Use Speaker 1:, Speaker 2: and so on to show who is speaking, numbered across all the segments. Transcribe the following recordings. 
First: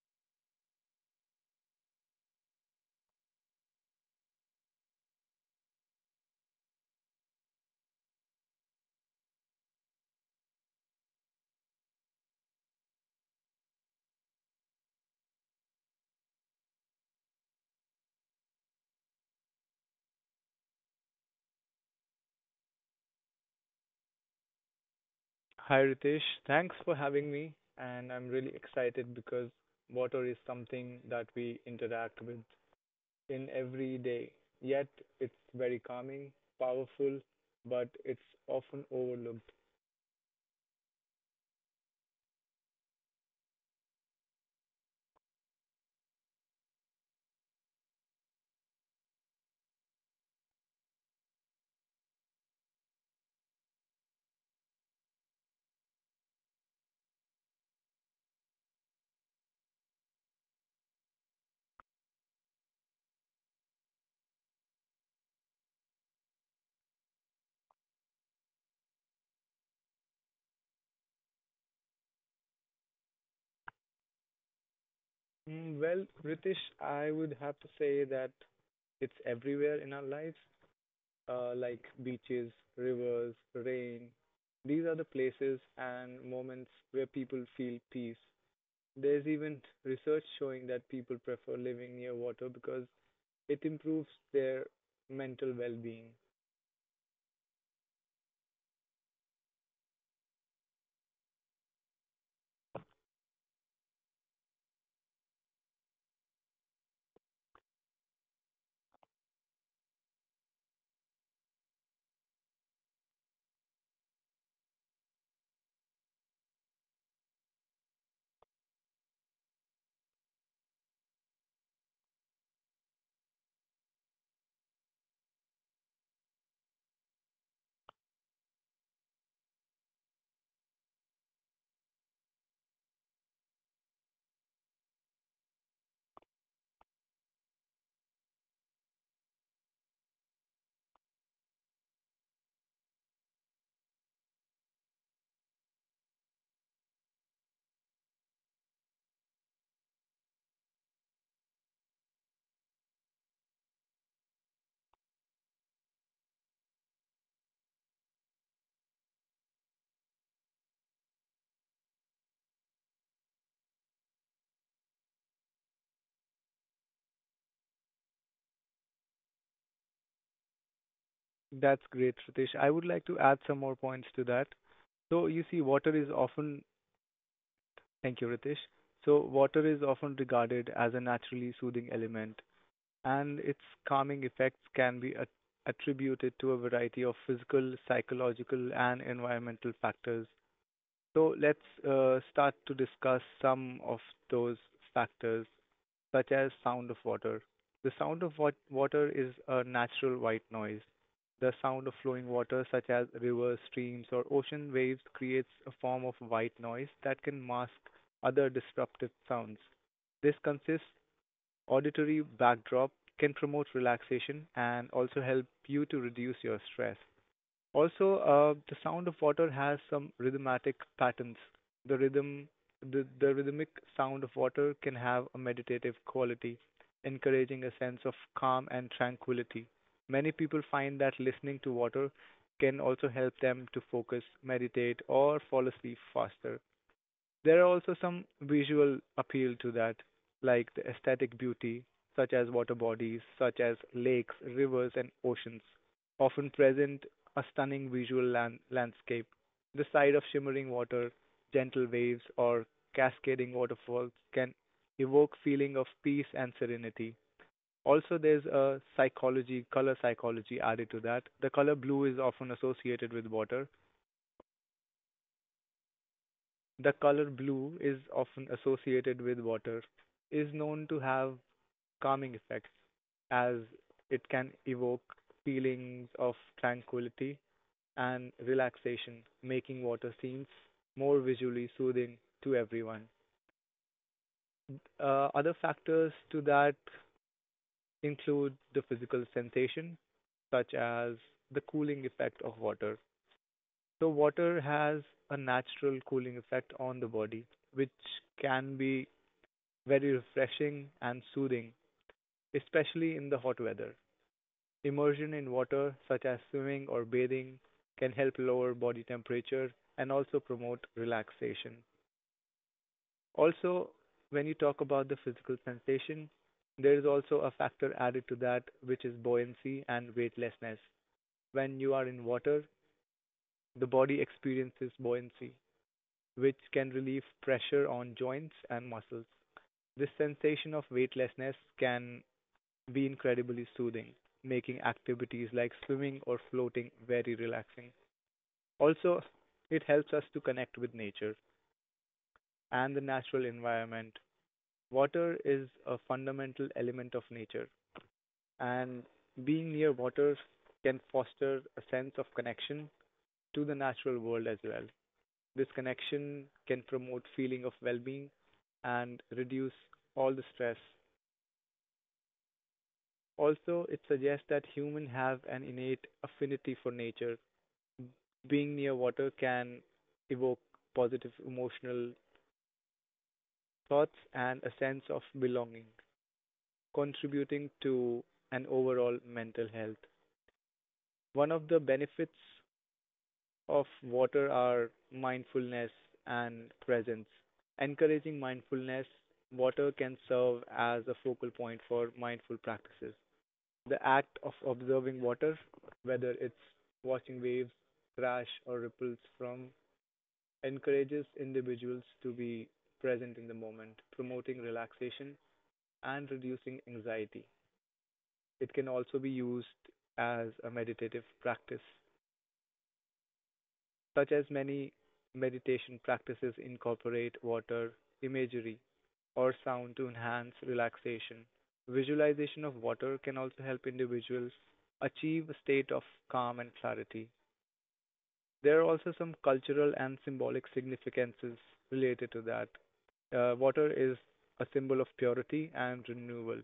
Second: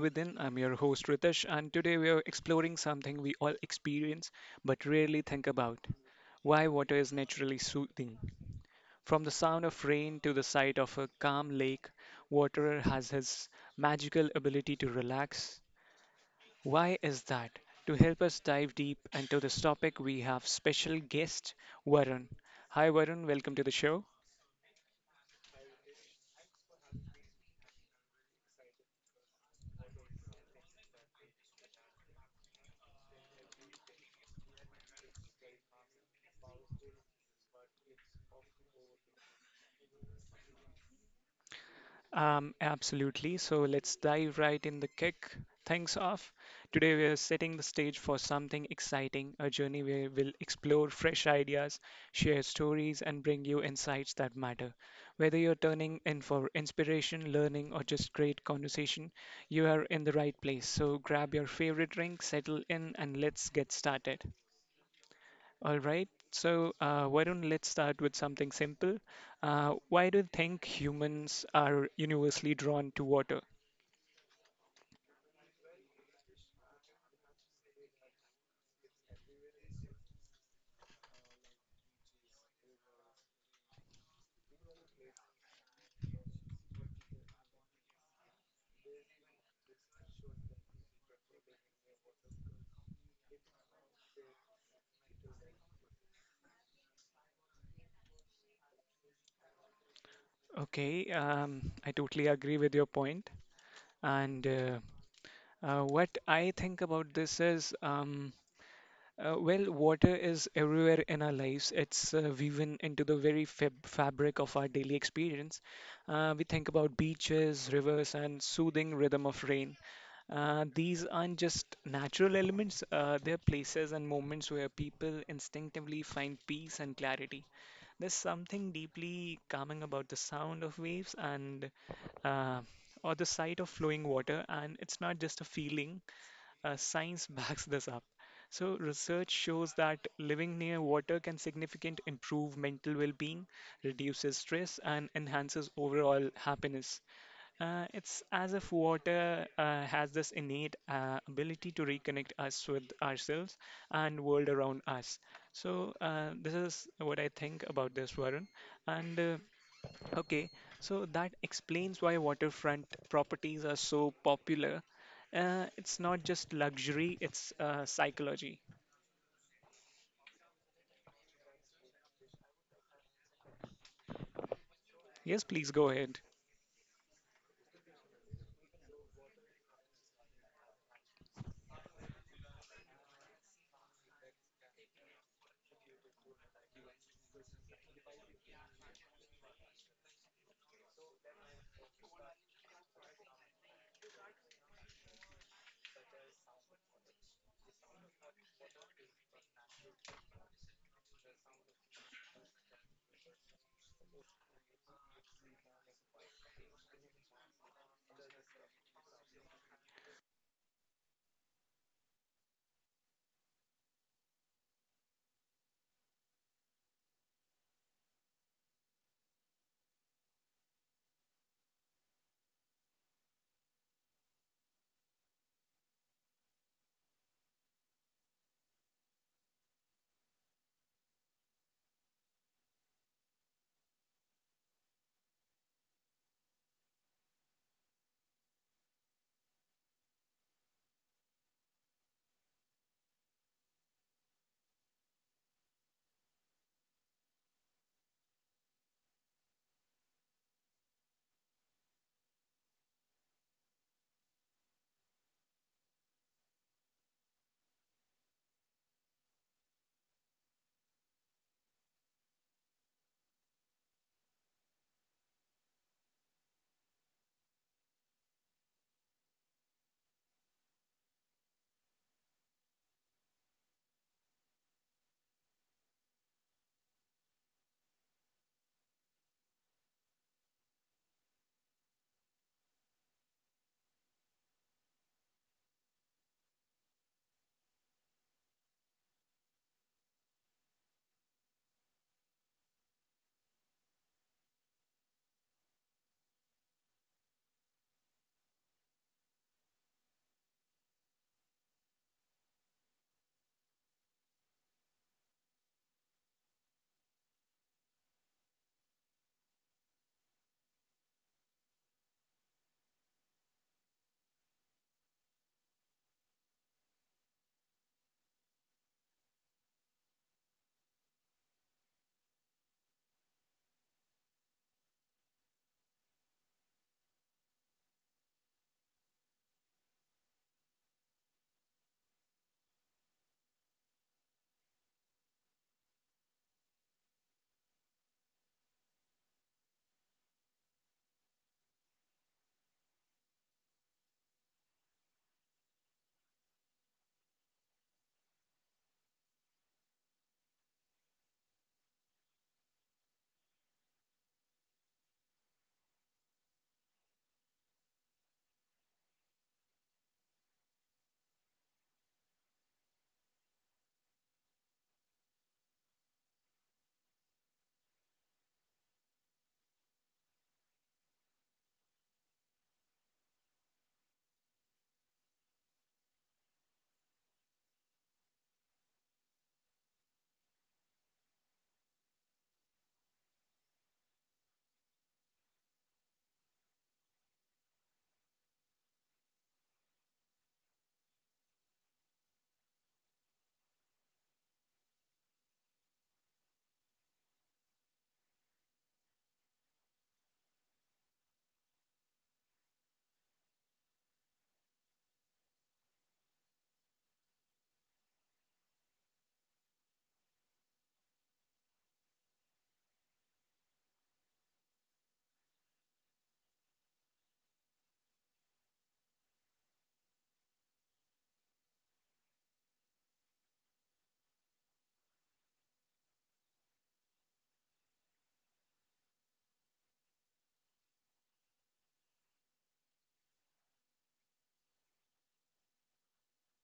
Speaker 1: Within. I'm your host Ritesh, and today we are exploring something we all experience but rarely think about why water is naturally soothing. From the sound of rain to the sight of a calm lake, water has his magical ability to relax. Why is that? To help us dive deep into this topic, we have special guest Varun. Hi, Varun, welcome to the show.
Speaker 2: Hi Ritesh, thanks for having me, and I'm really excited because water is something that we interact with in every day. Yet it's very calming, powerful, but it's often overlooked.
Speaker 1: Absolutely. So let's dive right in the kick things off. Today we are setting the stage for something exciting, a journey where we'll explore fresh ideas, share stories, and bring you insights that matter. Whether you're turning in for inspiration, learning, or just great conversation, you are in the right place. So grab your favorite drink, settle in, and let's get started. All right, so why don't let's start with something simple. Why do you think humans are universally drawn to water?
Speaker 2: Mm, well, Ritesh, I would have to say that it's everywhere in our lives, like beaches, rivers, rain. These are the places and moments where people feel peace. There's even research showing that people prefer living near water because it improves their mental well-being.
Speaker 1: Okay, I totally agree with your point. And what I think about this is, well, water is everywhere in our lives. It's woven into the very fabric of our daily experience. We think about beaches, rivers, and soothing rhythm of rain. These aren't just natural elements, they're places and moments where people instinctively find peace and clarity. There's something deeply calming about the sound of waves and uh, or the sight of flowing water, and it's not just a feeling, science backs this up. So, research shows that living near water can significantly improve mental well being, reduces stress, and enhances overall happiness. It's as if water has this innate ability to reconnect us with ourselves and world around us. So, this is what I think about this, Varun. And Okay, so that explains why waterfront properties are so popular. It's not just luxury, it's psychology.
Speaker 2: That's great, Ritesh. I would like to add some more points to that. So you
Speaker 1: Yes,
Speaker 2: see,
Speaker 1: please go
Speaker 2: water is
Speaker 1: ahead.
Speaker 2: often, thank you, Ritesh. So water is often regarded as a naturally soothing element, and its calming effects can be attributed to a variety of physical, psychological, and environmental factors. So let's start to discuss some of those factors, such as sound of water. The sound of water is a natural white noise. The sound of flowing water, such as rivers, streams, or ocean waves, creates a form of white noise that can mask other disruptive sounds. This consists auditory backdrop can promote relaxation and also help you to reduce your stress. Also, the sound of water has some rhythmatic patterns. The rhythm, the rhythmic sound of water can have a meditative quality, encouraging a sense of calm and tranquility. Many people find that listening to water can also help them to focus, meditate, or fall asleep faster. There are also some visual appeal to that, like the aesthetic beauty, such as water bodies, such as lakes, rivers, and oceans, often present a stunning visual landscape. The sight of shimmering water, gentle waves, or cascading waterfalls can evoke feeling of peace and serenity. Also, there's a psychology, color psychology added to that. The color blue is often associated with water, is known to have calming effects as it can evoke feelings of tranquility and relaxation, making water scenes more visually soothing to everyone. Other factors to that include the physical sensation, such as the cooling effect of water. So, water has a natural cooling effect on the body, which can be very refreshing and soothing, especially in the hot weather. Immersion in water, such as swimming or bathing, can help lower body temperature and also promote relaxation. Also, when you talk about the physical sensation, there is also a factor added to that, which is buoyancy and weightlessness. When you are in water, the body experiences buoyancy, which can relieve pressure on joints and muscles. This sensation of weightlessness can be incredibly soothing, making activities like swimming or floating very relaxing. Also, it helps us to connect with nature and the natural environment. Water is a fundamental element of nature, and being near water can foster a sense of connection to the natural world as well. This connection can promote feeling of well-being and reduce all the stress. Also, it suggests that humans have an innate affinity for nature. Being near water can evoke positive emotional thoughts and a sense of belonging, contributing to an overall mental health. One of the benefits of water are mindfulness and presence. Encouraging mindfulness, water can serve as a focal point for mindful practices. The act of observing water, whether it's watching waves crash or ripples from encourages individuals to be present in the moment, promoting relaxation and reducing anxiety. It can also be used as a meditative practice, such as many meditation practices incorporate water, imagery, or sound to enhance relaxation. Visualization of water can also help individuals achieve a state of calm and clarity. There are also some cultural and symbolic significances related to that. Water is a symbol of purity and renewal.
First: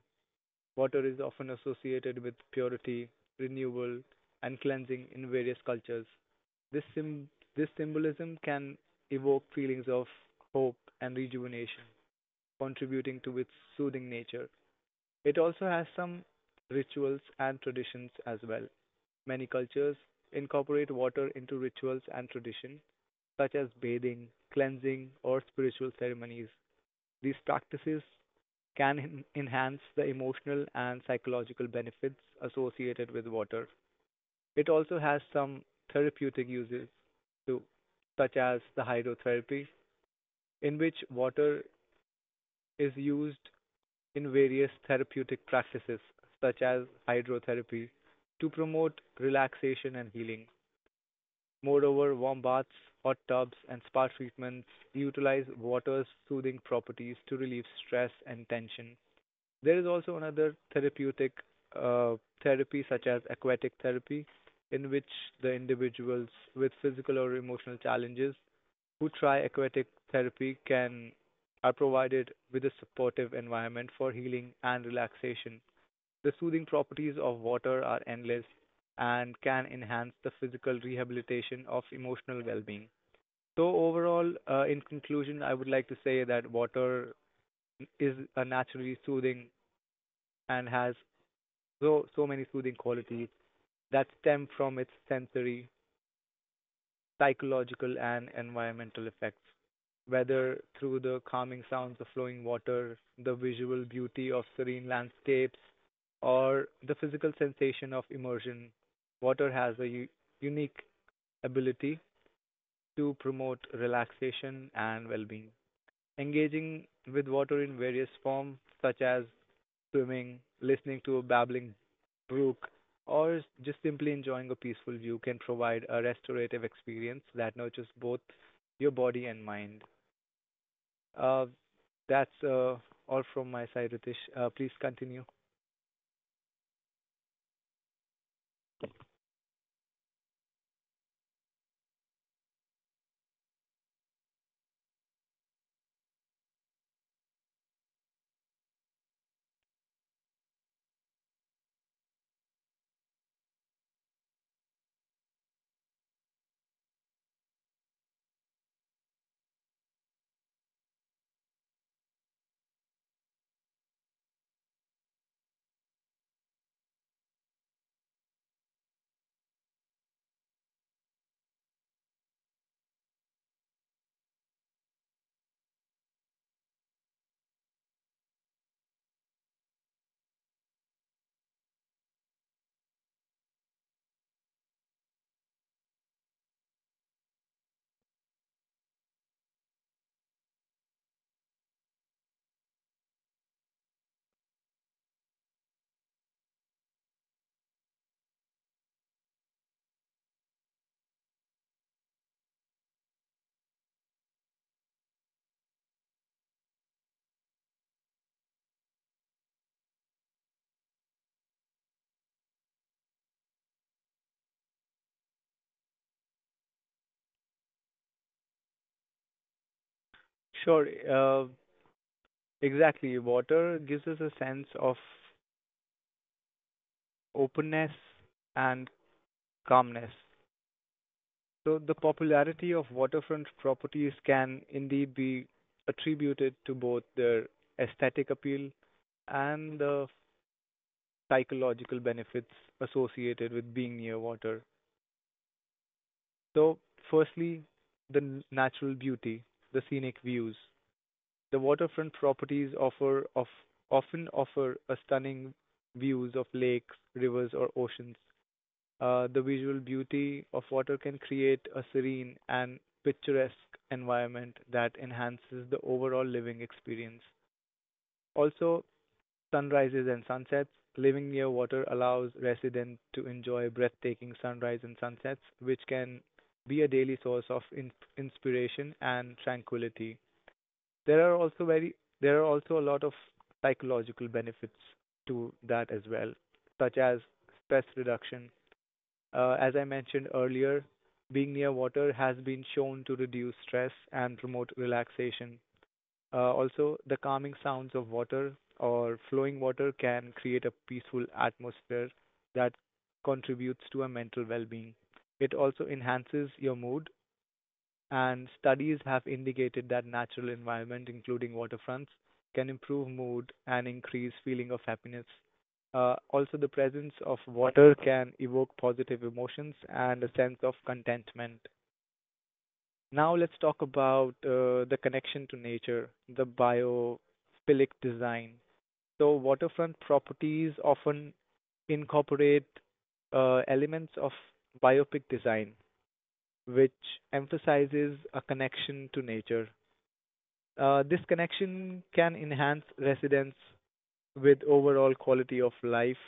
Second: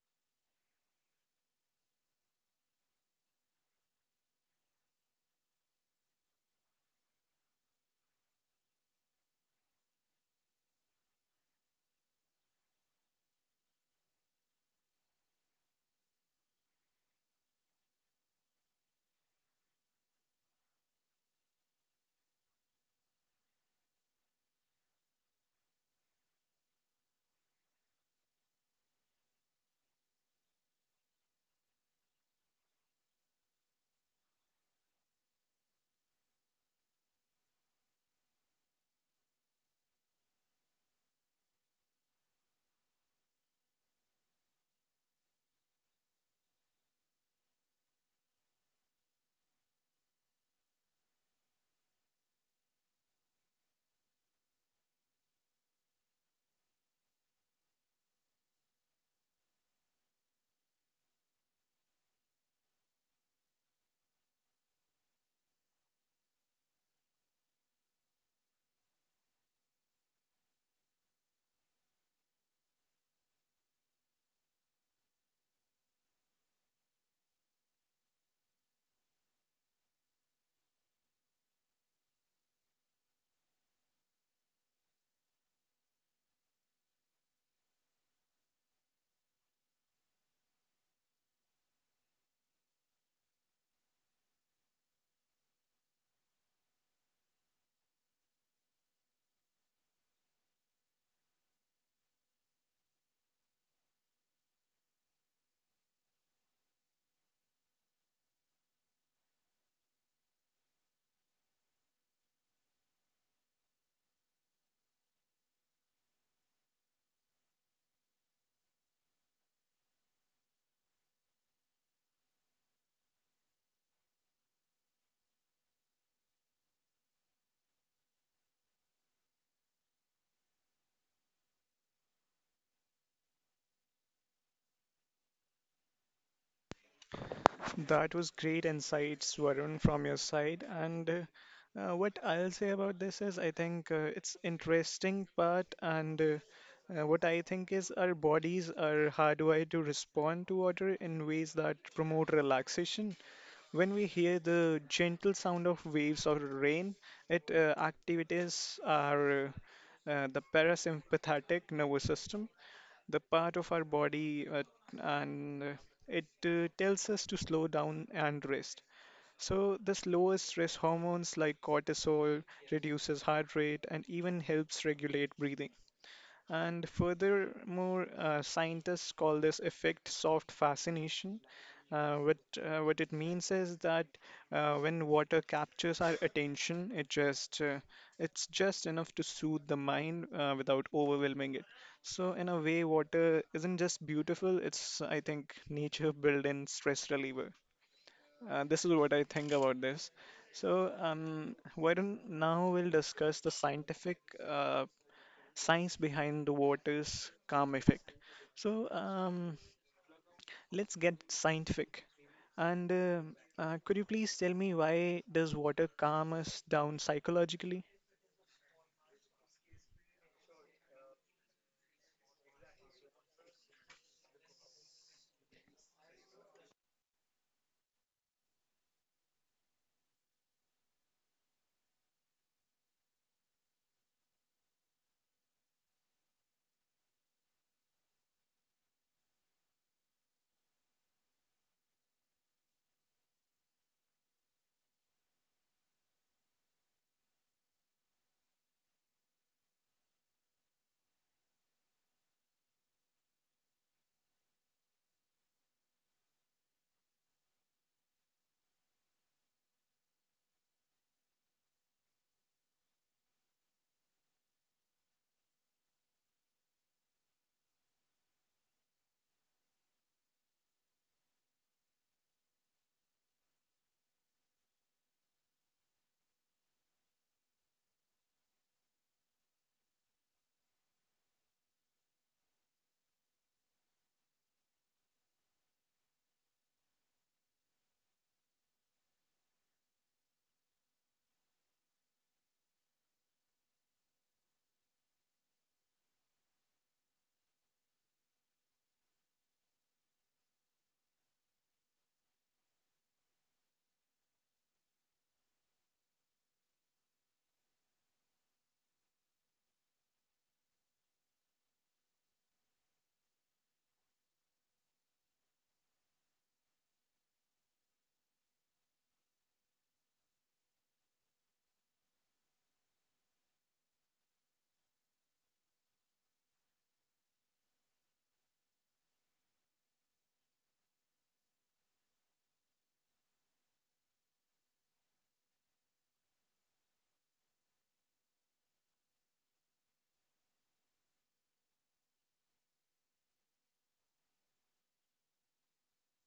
Speaker 2: Water is often associated with purity, renewal, and cleansing in various cultures. This, sym- this symbolism can evoke feelings of hope and rejuvenation, contributing to its soothing nature. It also has some rituals and traditions as well. Many cultures incorporate water into rituals and tradition, such as bathing, cleansing, or spiritual ceremonies. These practices can enhance the emotional and psychological benefits associated with water. It also has some therapeutic uses too, such as the hydrotherapy, in which water is used in various therapeutic practices, such as hydrotherapy, to promote relaxation and healing. Moreover, warm baths, hot tubs, and spa treatments utilize water's soothing properties to relieve stress and tension. There is also another therapeutic uh, therapy, such as aquatic therapy, in which the individuals with physical or emotional challenges who try aquatic therapy can are provided with a supportive environment for healing and relaxation. The soothing properties of water are endless and can enhance the physical rehabilitation of emotional well-being. So overall, in conclusion, I would like to say that water is a naturally soothing and has so many soothing qualities that stem from its sensory psychological and environmental effects, whether through the calming sounds of flowing water, the visual beauty of serene landscapes, or the physical sensation of immersion. Water has a unique ability to promote relaxation and well-being. Engaging with water in various forms, such as swimming, listening to a babbling brook, or just simply enjoying a peaceful view can provide a restorative experience that nurtures both your body and mind. Uh, that's all from my side, Ritesh. Please continue.
Speaker 1: That was great insights, Varun, from your side. And what I'll say about this is, I think it's interesting part, and what I think is our bodies are hardwired to respond to water in ways that promote relaxation. When we hear the gentle sound of waves or rain, it activates our the parasympathetic nervous system, the part of our body and it tells us to slow down and rest. So the slowest stress hormones like cortisol reduces heart rate and even helps regulate breathing. And furthermore, scientists call this effect soft fascination. Uh, what, what it means is that when water captures our attention, it's just enough to soothe the mind without overwhelming it. So in a way, water isn't just beautiful; it's I think nature built-in stress reliever. This is what I think about this. So why don't now we'll discuss the scientific uh, science behind the water's calm effect. So let's get scientific. And could you please tell me why does water calm us down psychologically?
Speaker 2: Sure. Exactly. Water gives us a sense of openness and calmness. So the popularity of waterfront properties can indeed be attributed to both their aesthetic appeal and the psychological benefits associated with being near water. So, firstly, the natural beauty, the scenic views. The waterfront properties offer of often offer a stunning views of lakes, rivers, or oceans. The visual beauty of water can create a serene and picturesque environment that enhances the overall living experience. Also, sunrises and sunsets. Living near water allows residents to enjoy breathtaking sunrise and sunsets, which can be a daily source of inspiration and tranquility. There are also very there are also a lot of psychological benefits to that as well, such as stress reduction, as I mentioned earlier, being near water has been shown to reduce stress and promote relaxation. Also, the calming sounds of water or flowing water can create a peaceful atmosphere that contributes to a mental well being. It also enhances your mood, and studies have indicated that natural environment, including waterfronts, can improve mood and increase feeling of happiness. Also, the presence of water can evoke positive emotions and a sense of contentment. Now, let's talk about the connection to nature, the biophilic design. So, waterfront properties often incorporate elements of biopic design, which emphasizes a connection to nature. This connection can enhance residents with overall quality of life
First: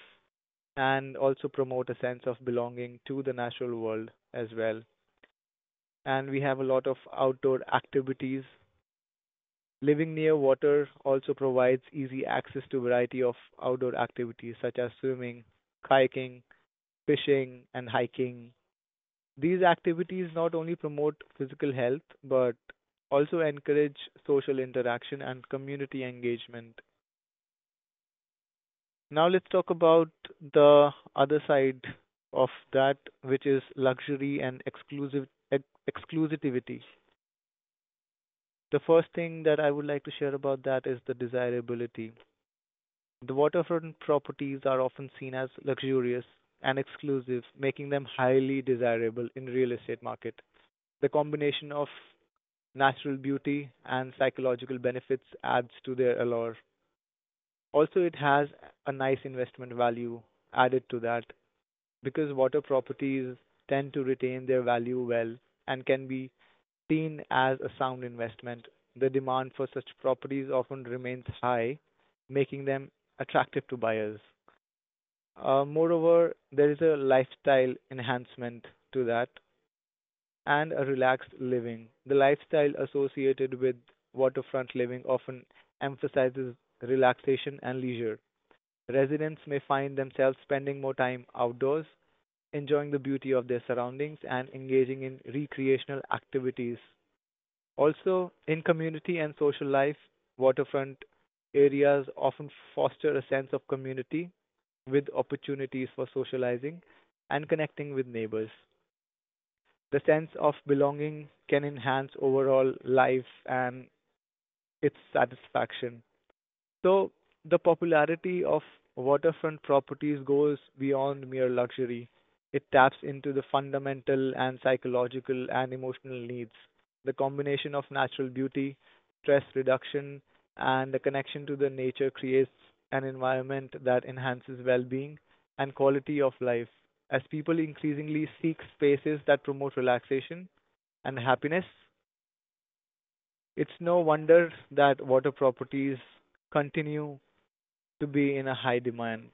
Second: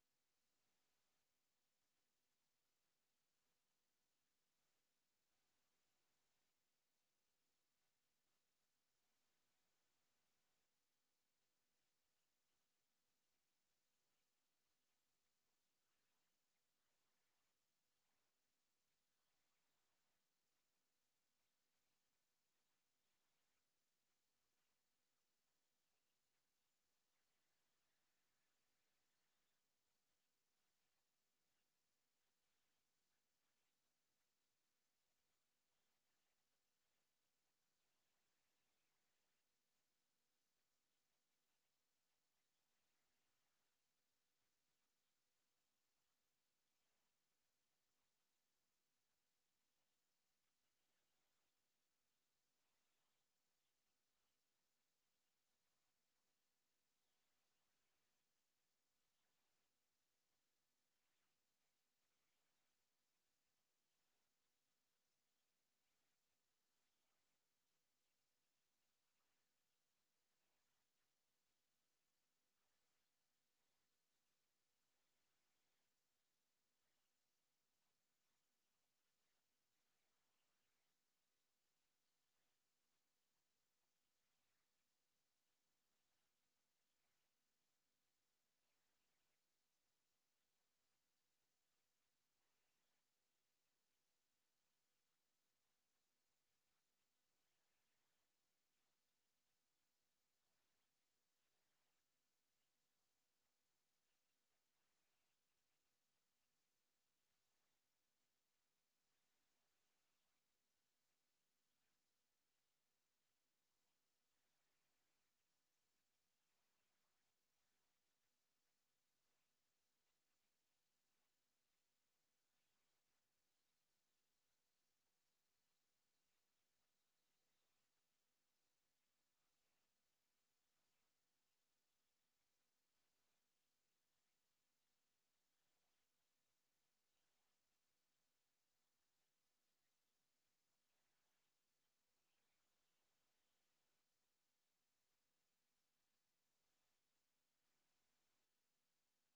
Speaker 2: and also promote a sense of belonging to the natural world as well. And we have a lot of outdoor activities. Living near water also provides easy access to variety of outdoor activities such as swimming, kayaking, fishing, and hiking. These activities not only promote physical health but also encourage social interaction and community engagement. Now let's talk about the other side of that, which is luxury and exclusive exclusivity. The first thing that I would like to share about that is the desirability. The waterfront properties are often seen as luxurious and exclusive, making them highly desirable in real estate market. The combination of natural beauty and psychological benefits adds to their allure. Also, it has a nice investment value added to that because water properties tend to retain their value well and can be seen as a sound investment, the demand for such properties often remains high, making them attractive to buyers. Moreover, there is a lifestyle enhancement to that and a relaxed living. The lifestyle associated with waterfront living often emphasizes relaxation and leisure. Residents may find themselves spending more time outdoors, enjoying the beauty of their surroundings and engaging in recreational activities. Also, in community and social life, waterfront areas often foster a sense of community with opportunities for socializing and connecting with neighbors. The sense of belonging can enhance overall life and its satisfaction. So the popularity of waterfront properties goes beyond mere luxury. It taps into the fundamental and psychological and emotional needs. The combination of natural beauty, stress reduction, and the connection to the nature creates an environment that enhances well-being and quality of life. As people increasingly seek spaces that promote relaxation and happiness, it's no wonder that water properties continue to be in a high demand.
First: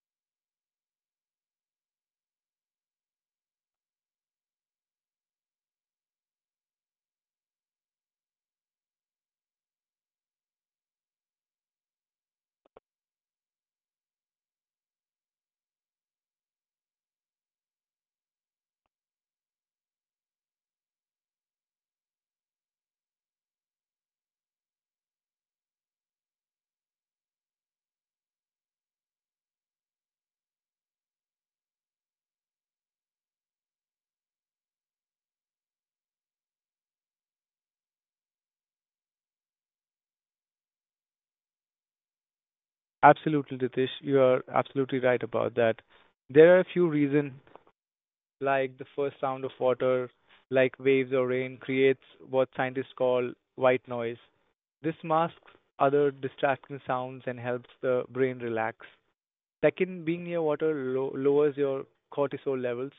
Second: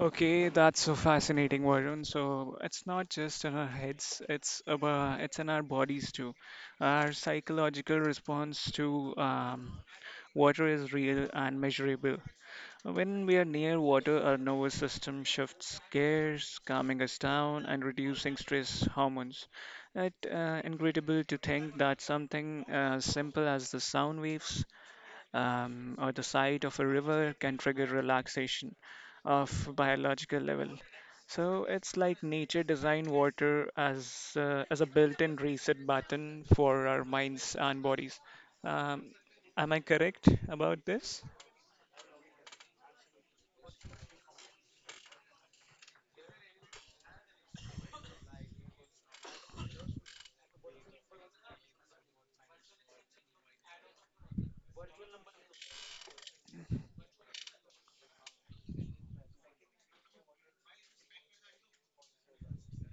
Speaker 1: Okay, that's so fascinating, Varun. So it's not just in our heads, it's in our bodies too. Our psychological response to water is real and measurable. When we are near water, our nervous system shifts gears, calming us down and reducing stress hormones. It's incredible to think that something as simple as the sound waves or the sight of a river can trigger relaxation of biological level. So it's like nature designed water as a built-in reset button for our minds and bodies. Um, am I correct about this?
Speaker 2: Absolutely, Ritesh, you are absolutely right about that. There are a few reasons, like the first sound of water, like waves or rain, creates what scientists call white noise. This masks other distracting sounds and helps the brain relax. Second, being near water lowers your cortisol levels,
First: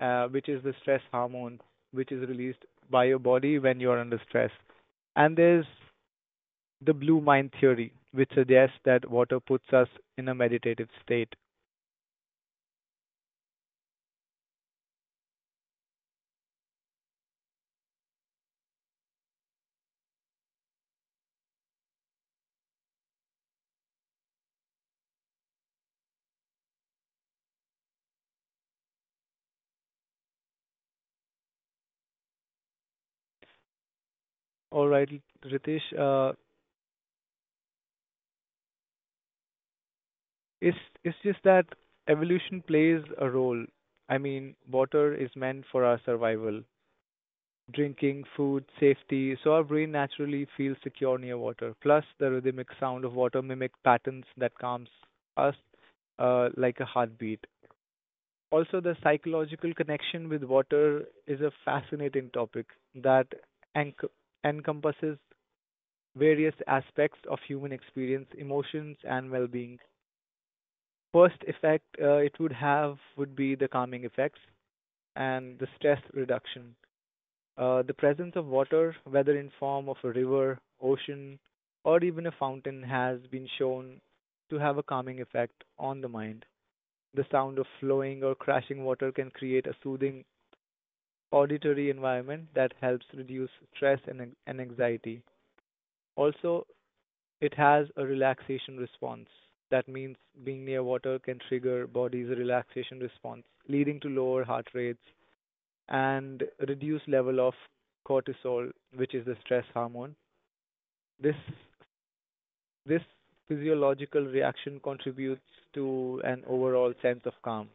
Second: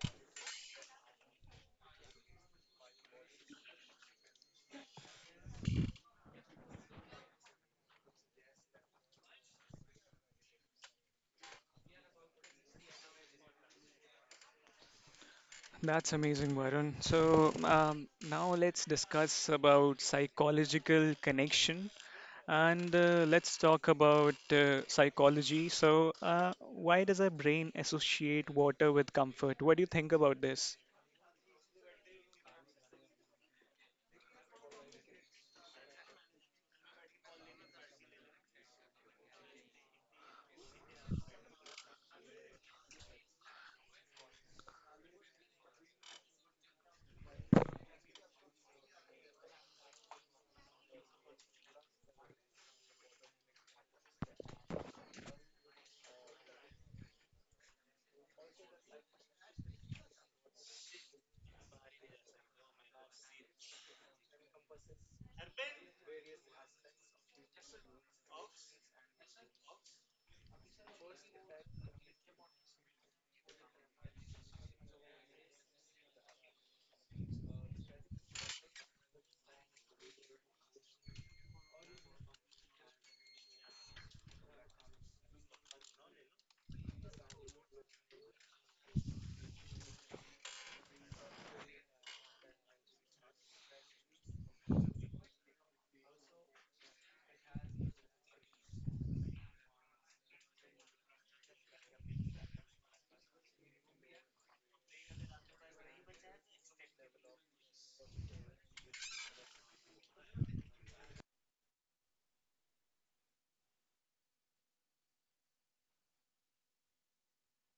Speaker 2: which is the stress hormone, which is released by your body when you are under stress. And there's the blue mind theory, which suggests that water puts us in a meditative state.
Speaker 1: That's amazing, Varun. So now let's discuss about psychological connection and let's talk about psychology. So why does our brain associate water with comfort? What do you think about this?
Speaker 2: All right, Ritesh, it's it's just that evolution plays a role. I mean, water is meant for our survival: drinking, food, safety. So our brain naturally feels secure near water. Plus, the rhythmic sound of water mimic patterns that calms us, like a heartbeat. Also, the psychological connection with water is a fascinating topic that enc- encompasses various aspects of human experience, emotions, and well-being. First effect it would have would be the calming effects and the stress reduction. The presence of water, whether in form of a river, ocean, or even a fountain, has been shown to have a calming effect on the mind. The sound of flowing or crashing water can create a soothing auditory environment that helps reduce stress and, and anxiety. Also, it has a relaxation response. That means being near water can trigger body's relaxation response, leading to lower heart rates and reduced level of cortisol, which is the stress hormone. This this physiological reaction contributes to an overall sense of calm.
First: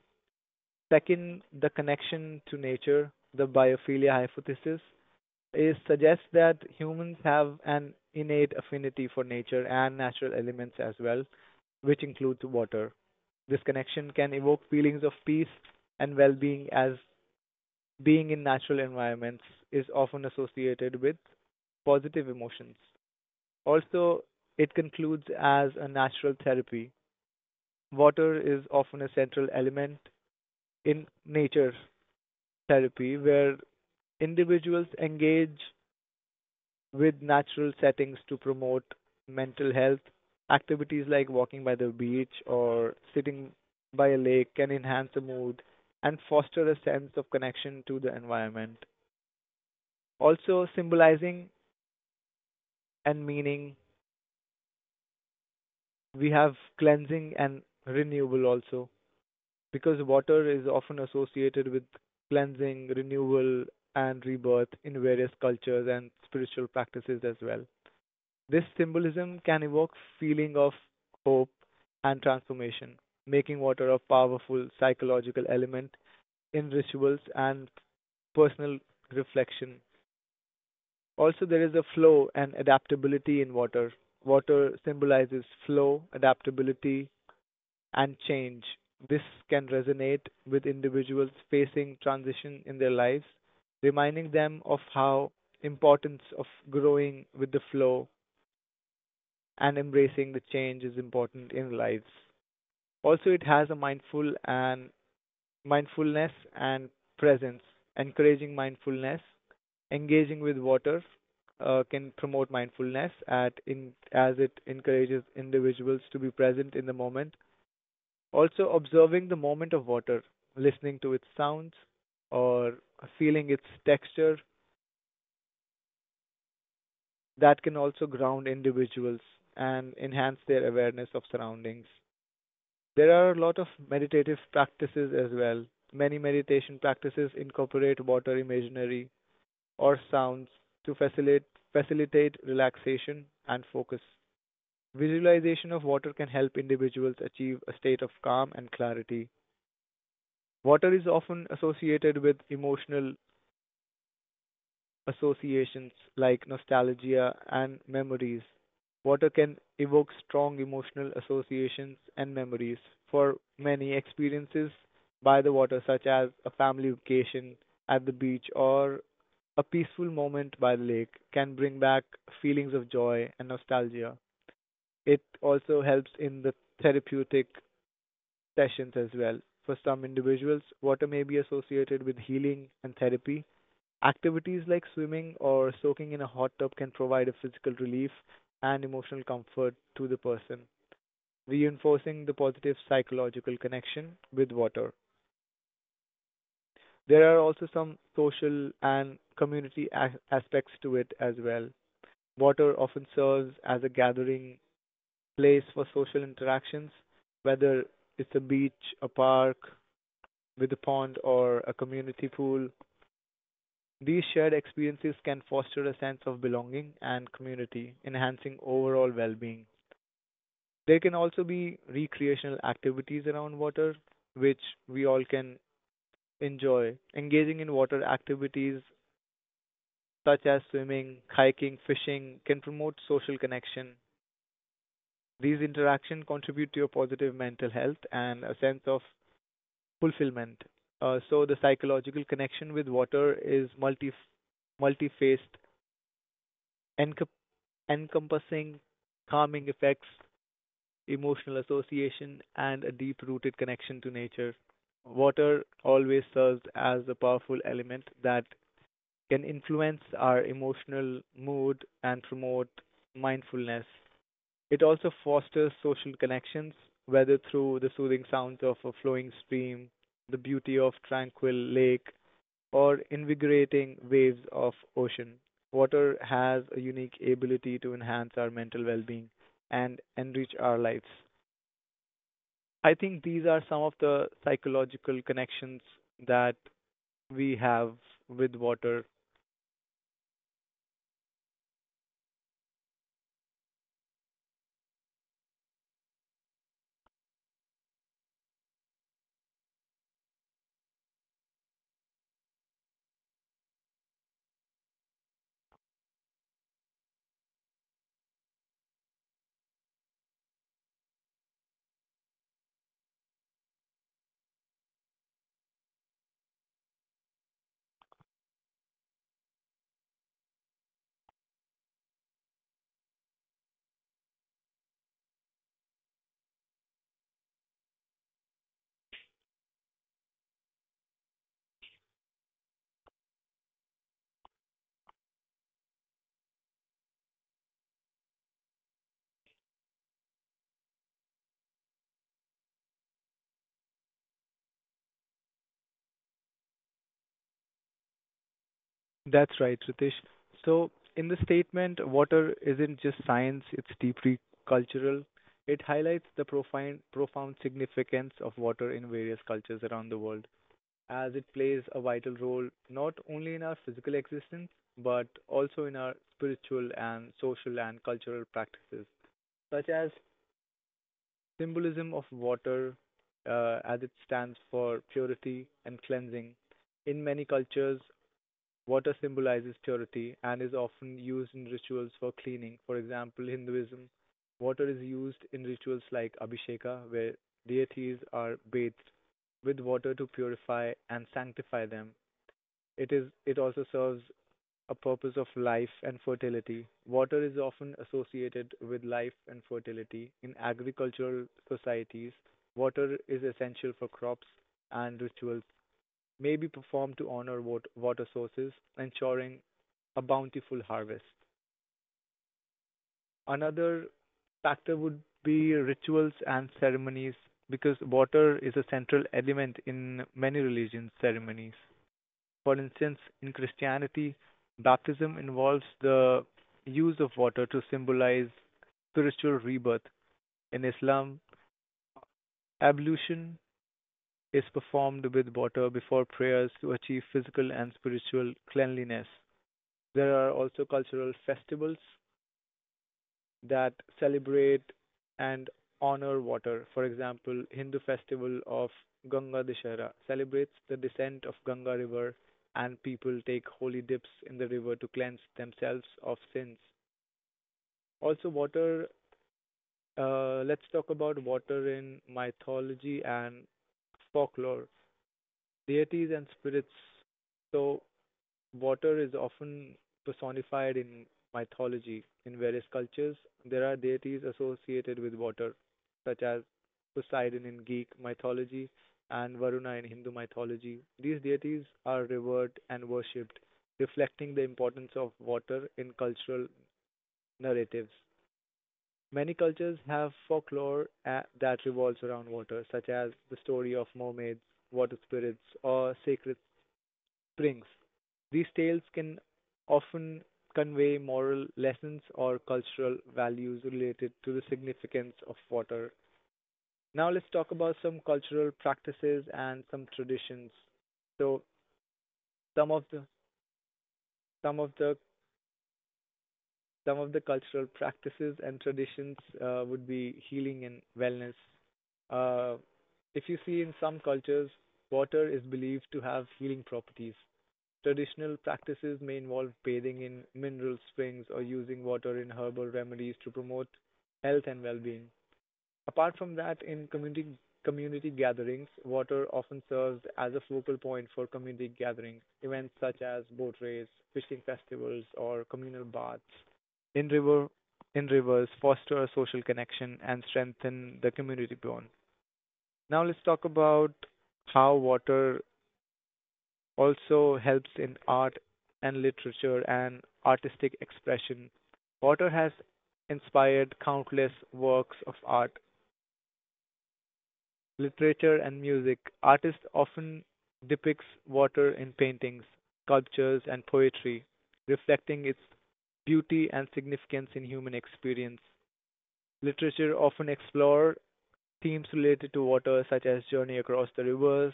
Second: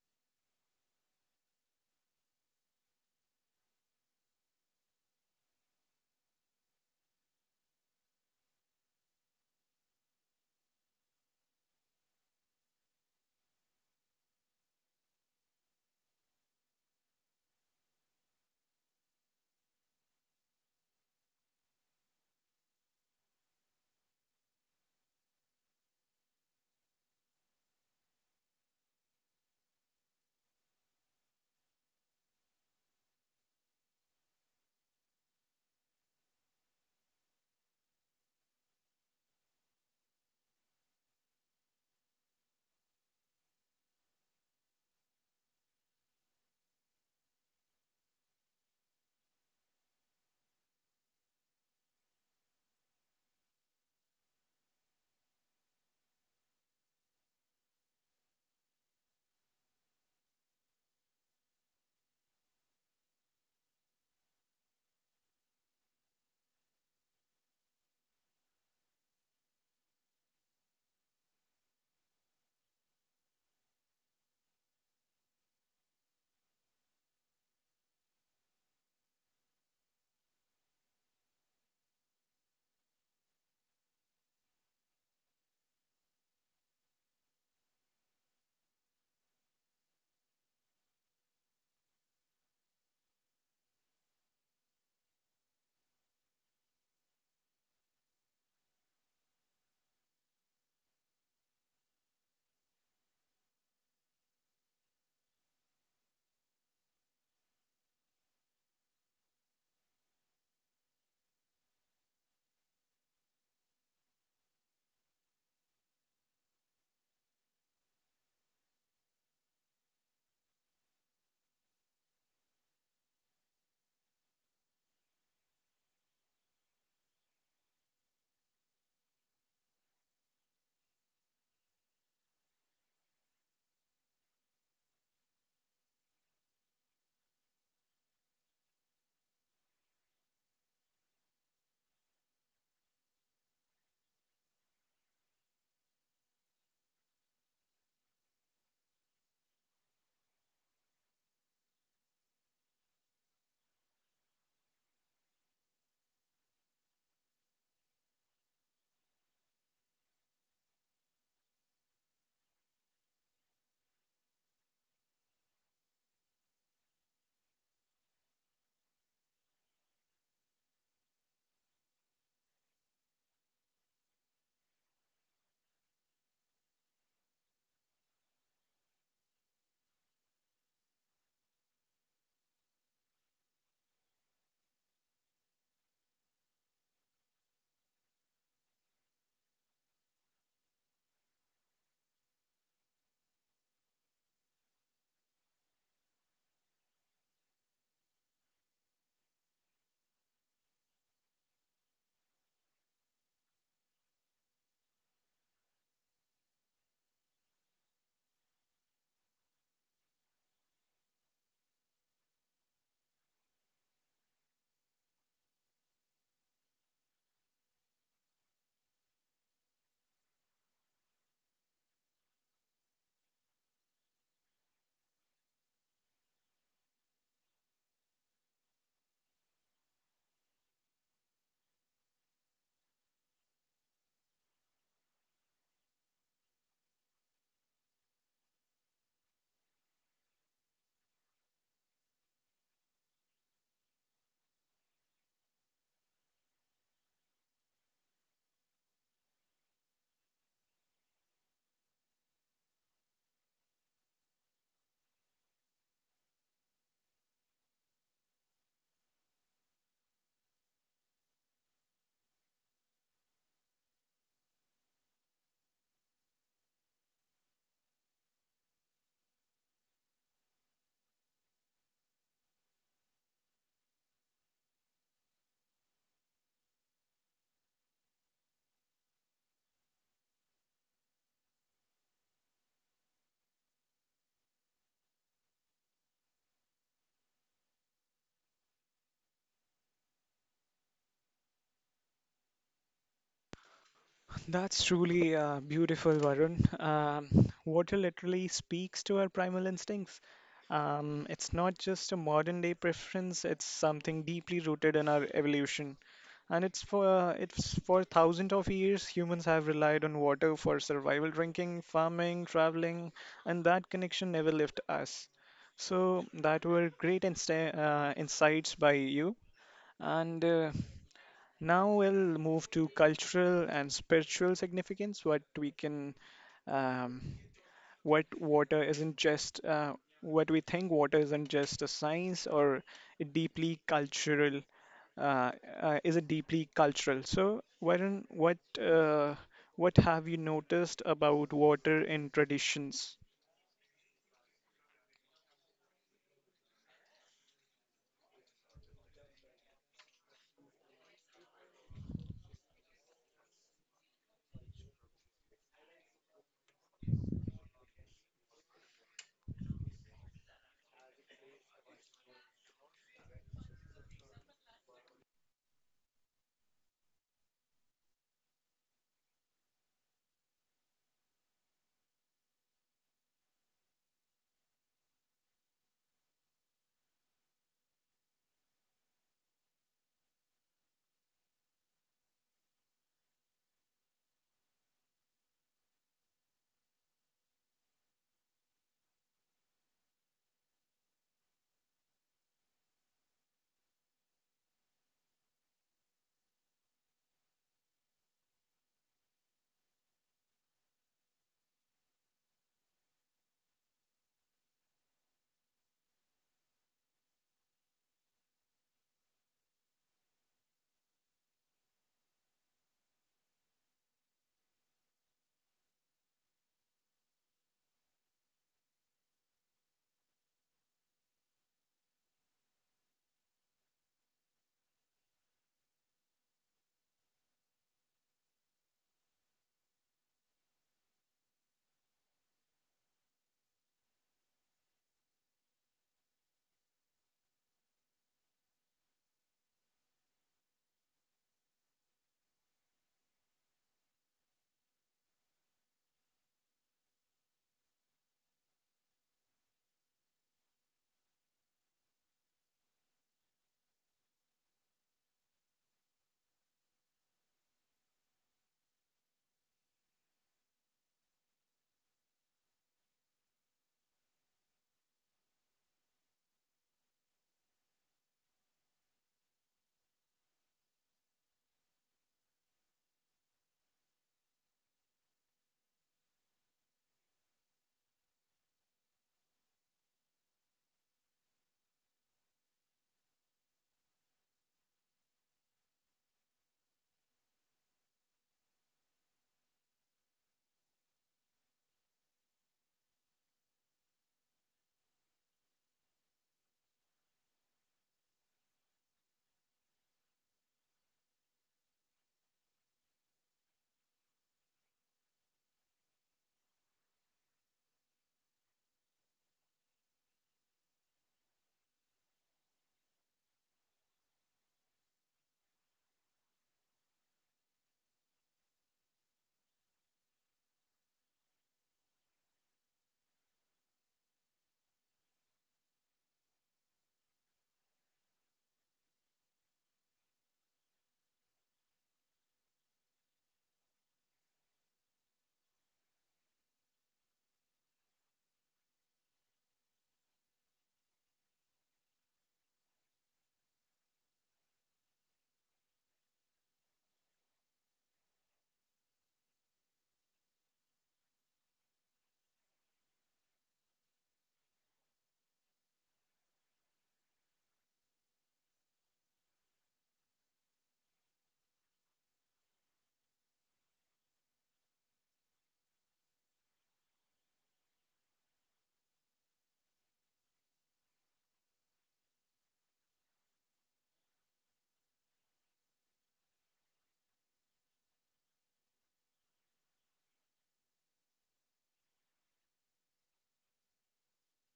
Speaker 2: Second, the connection to nature, the biophilia hypothesis. Is suggests that humans have an innate affinity for nature and natural elements as well, which includes water. This connection can evoke feelings of peace and well being, as being in natural environments is often associated with positive emotions. Also, it concludes as a natural therapy. Water is often a central element in nature therapy, where individuals engage with natural settings to promote mental health. Activities like walking by the beach or sitting by a lake can enhance the mood and foster a sense of connection to the environment. Also, symbolizing and meaning, we have cleansing and renewal. Also, because water is often associated with cleansing, renewal, and rebirth in various cultures and spiritual practices as well. This symbolism can evoke feeling of hope and transformation, making water a powerful psychological element in rituals and personal reflection. Also, there is a flow and adaptability in water. Water symbolizes flow, adaptability, and change. This can resonate with individuals facing transition in their lives, reminding them of how importance of growing with the flow and embracing the change is important in lives. Also, it has a mindful and mindfulness and presence. Encouraging mindfulness, engaging with water, can promote mindfulness at in as it encourages individuals to be present in the moment. Also, observing the moment of water, listening to its sounds, or feeling its texture, that can also ground individuals and enhance their awareness of surroundings. There are a lot of meditative practices as well. Many meditation practices incorporate water imaginary or sounds to facilitate relaxation and focus. Visualization of water can help individuals achieve a state of calm and clarity. Water is often associated with emotional associations like nostalgia and memories. Water can evoke strong emotional associations and memories for many experiences by the water, such as a family vacation at the beach or a peaceful moment by the lake, can bring back feelings of joy and nostalgia. It also helps in the therapeutic sessions as well. For some individuals, water may be associated with healing and therapy. Activities like swimming or soaking in a hot tub can provide a physical relief and emotional comfort to the person, reinforcing the positive psychological connection with water. There are also some social and community aspects to it as well. Water often serves as a gathering place for social interactions, whether it's a beach, a park with a pond, or a community pool. These shared experiences can foster a sense of belonging and community, enhancing overall well being. There can also be recreational activities around water, which we all can enjoy. Engaging in water activities such as swimming, hiking, fishing can promote social connection. These interactions contribute to your positive mental health and a sense of fulfillment. So, the psychological connection with water is multi multi-faced, encompassing encompassing calming effects, emotional association, and a deep rooted connection to nature. Water always serves as a powerful element that can influence our emotional mood and promote mindfulness. It also fosters social connections, whether through the soothing sounds of a flowing stream, the beauty of tranquil lake, or invigorating waves of ocean, water has a unique ability to enhance our mental well being and enrich our lives. I think these are some of the psychological connections that we have with water.
Speaker 1: That's truly beautiful, Varun. Um, Water literally speaks to our primal instincts. It's not just a modern day preference, it's something deeply rooted in our evolution. And it's for thousands of years humans have relied on water for survival, drinking, farming, traveling, and that connection never left us. So that were great insta insights by you. And now we'll move to cultural and spiritual significance. Um, what water isn't what we think water isn't just a science or a deeply cultural, uh, is it deeply cultural? So, Varun, what have you noticed about water in traditions?
Speaker 2: That's right, Ritesh. So, in the statement, water isn't just science, it's deeply cultural. It highlights the profound significance of water in various cultures around the world. As it plays a vital role not only in our physical existence but also in our spiritual and social and cultural practices, such as symbolism of water as it stands for purity and cleansing. In many cultures, water symbolizes purity and is often used in rituals for cleaning. For example, Hinduism, water is used in rituals like Abhisheka, where deities are bathed with water to purify and sanctify them. It also serves a purpose of life and fertility. Water is often associated with life and fertility. In agricultural societies, water is essential for crops and rituals may be performed to honor water sources, ensuring a bountiful harvest. Another factor would be rituals and ceremonies because water is a central element in many religions ceremonies. For instance, in Christianity, baptism involves the use of water to symbolize spiritual rebirth. In Islam, ablution is performed with water before prayers to achieve physical and spiritual cleanliness. There are also cultural festivals that celebrate and honor water. For example, Hindu festival of Ganga Dashera celebrates the descent of Ganga river and people take holy dips in the river to cleanse themselves of sins. Also water, let's talk about water in mythology and folklore, deities and spirits. So water is often personified in mythology. In various cultures, there are deities associated with water, such as Poseidon in Greek mythology and Varuna in Hindu mythology. These deities are revered and worshipped, reflecting the importance of water in cultural narratives. Many cultures have folklore that revolves around water, such as the story of mermaids, water spirits, or sacred brings. These tales can often convey moral lessons or cultural values related to the significance of water. Now, let's talk about some cultural practices and some traditions. So, some of the some of the some of the cultural practices and traditions would be healing and wellness. Uh, if you see in some cultures, water is believed to have healing properties. Traditional practices may involve bathing in mineral springs or using water in herbal remedies to promote health and well-being. Apart from that, in community gatherings, water often serves as a focal point for community gatherings, events such as boat race, fishing festivals, or communal baths. In river in rivers foster social connection and strengthen the community bond. Now let's talk about how water also helps in art and literature and artistic expression. Potter has inspired countless works of art, literature, and music. Artists often depicts water in paintings, sculptures, and poetry, reflecting its beauty and significance in human experience. Literature often explore themes related to water, such as Journey Across the Rivers,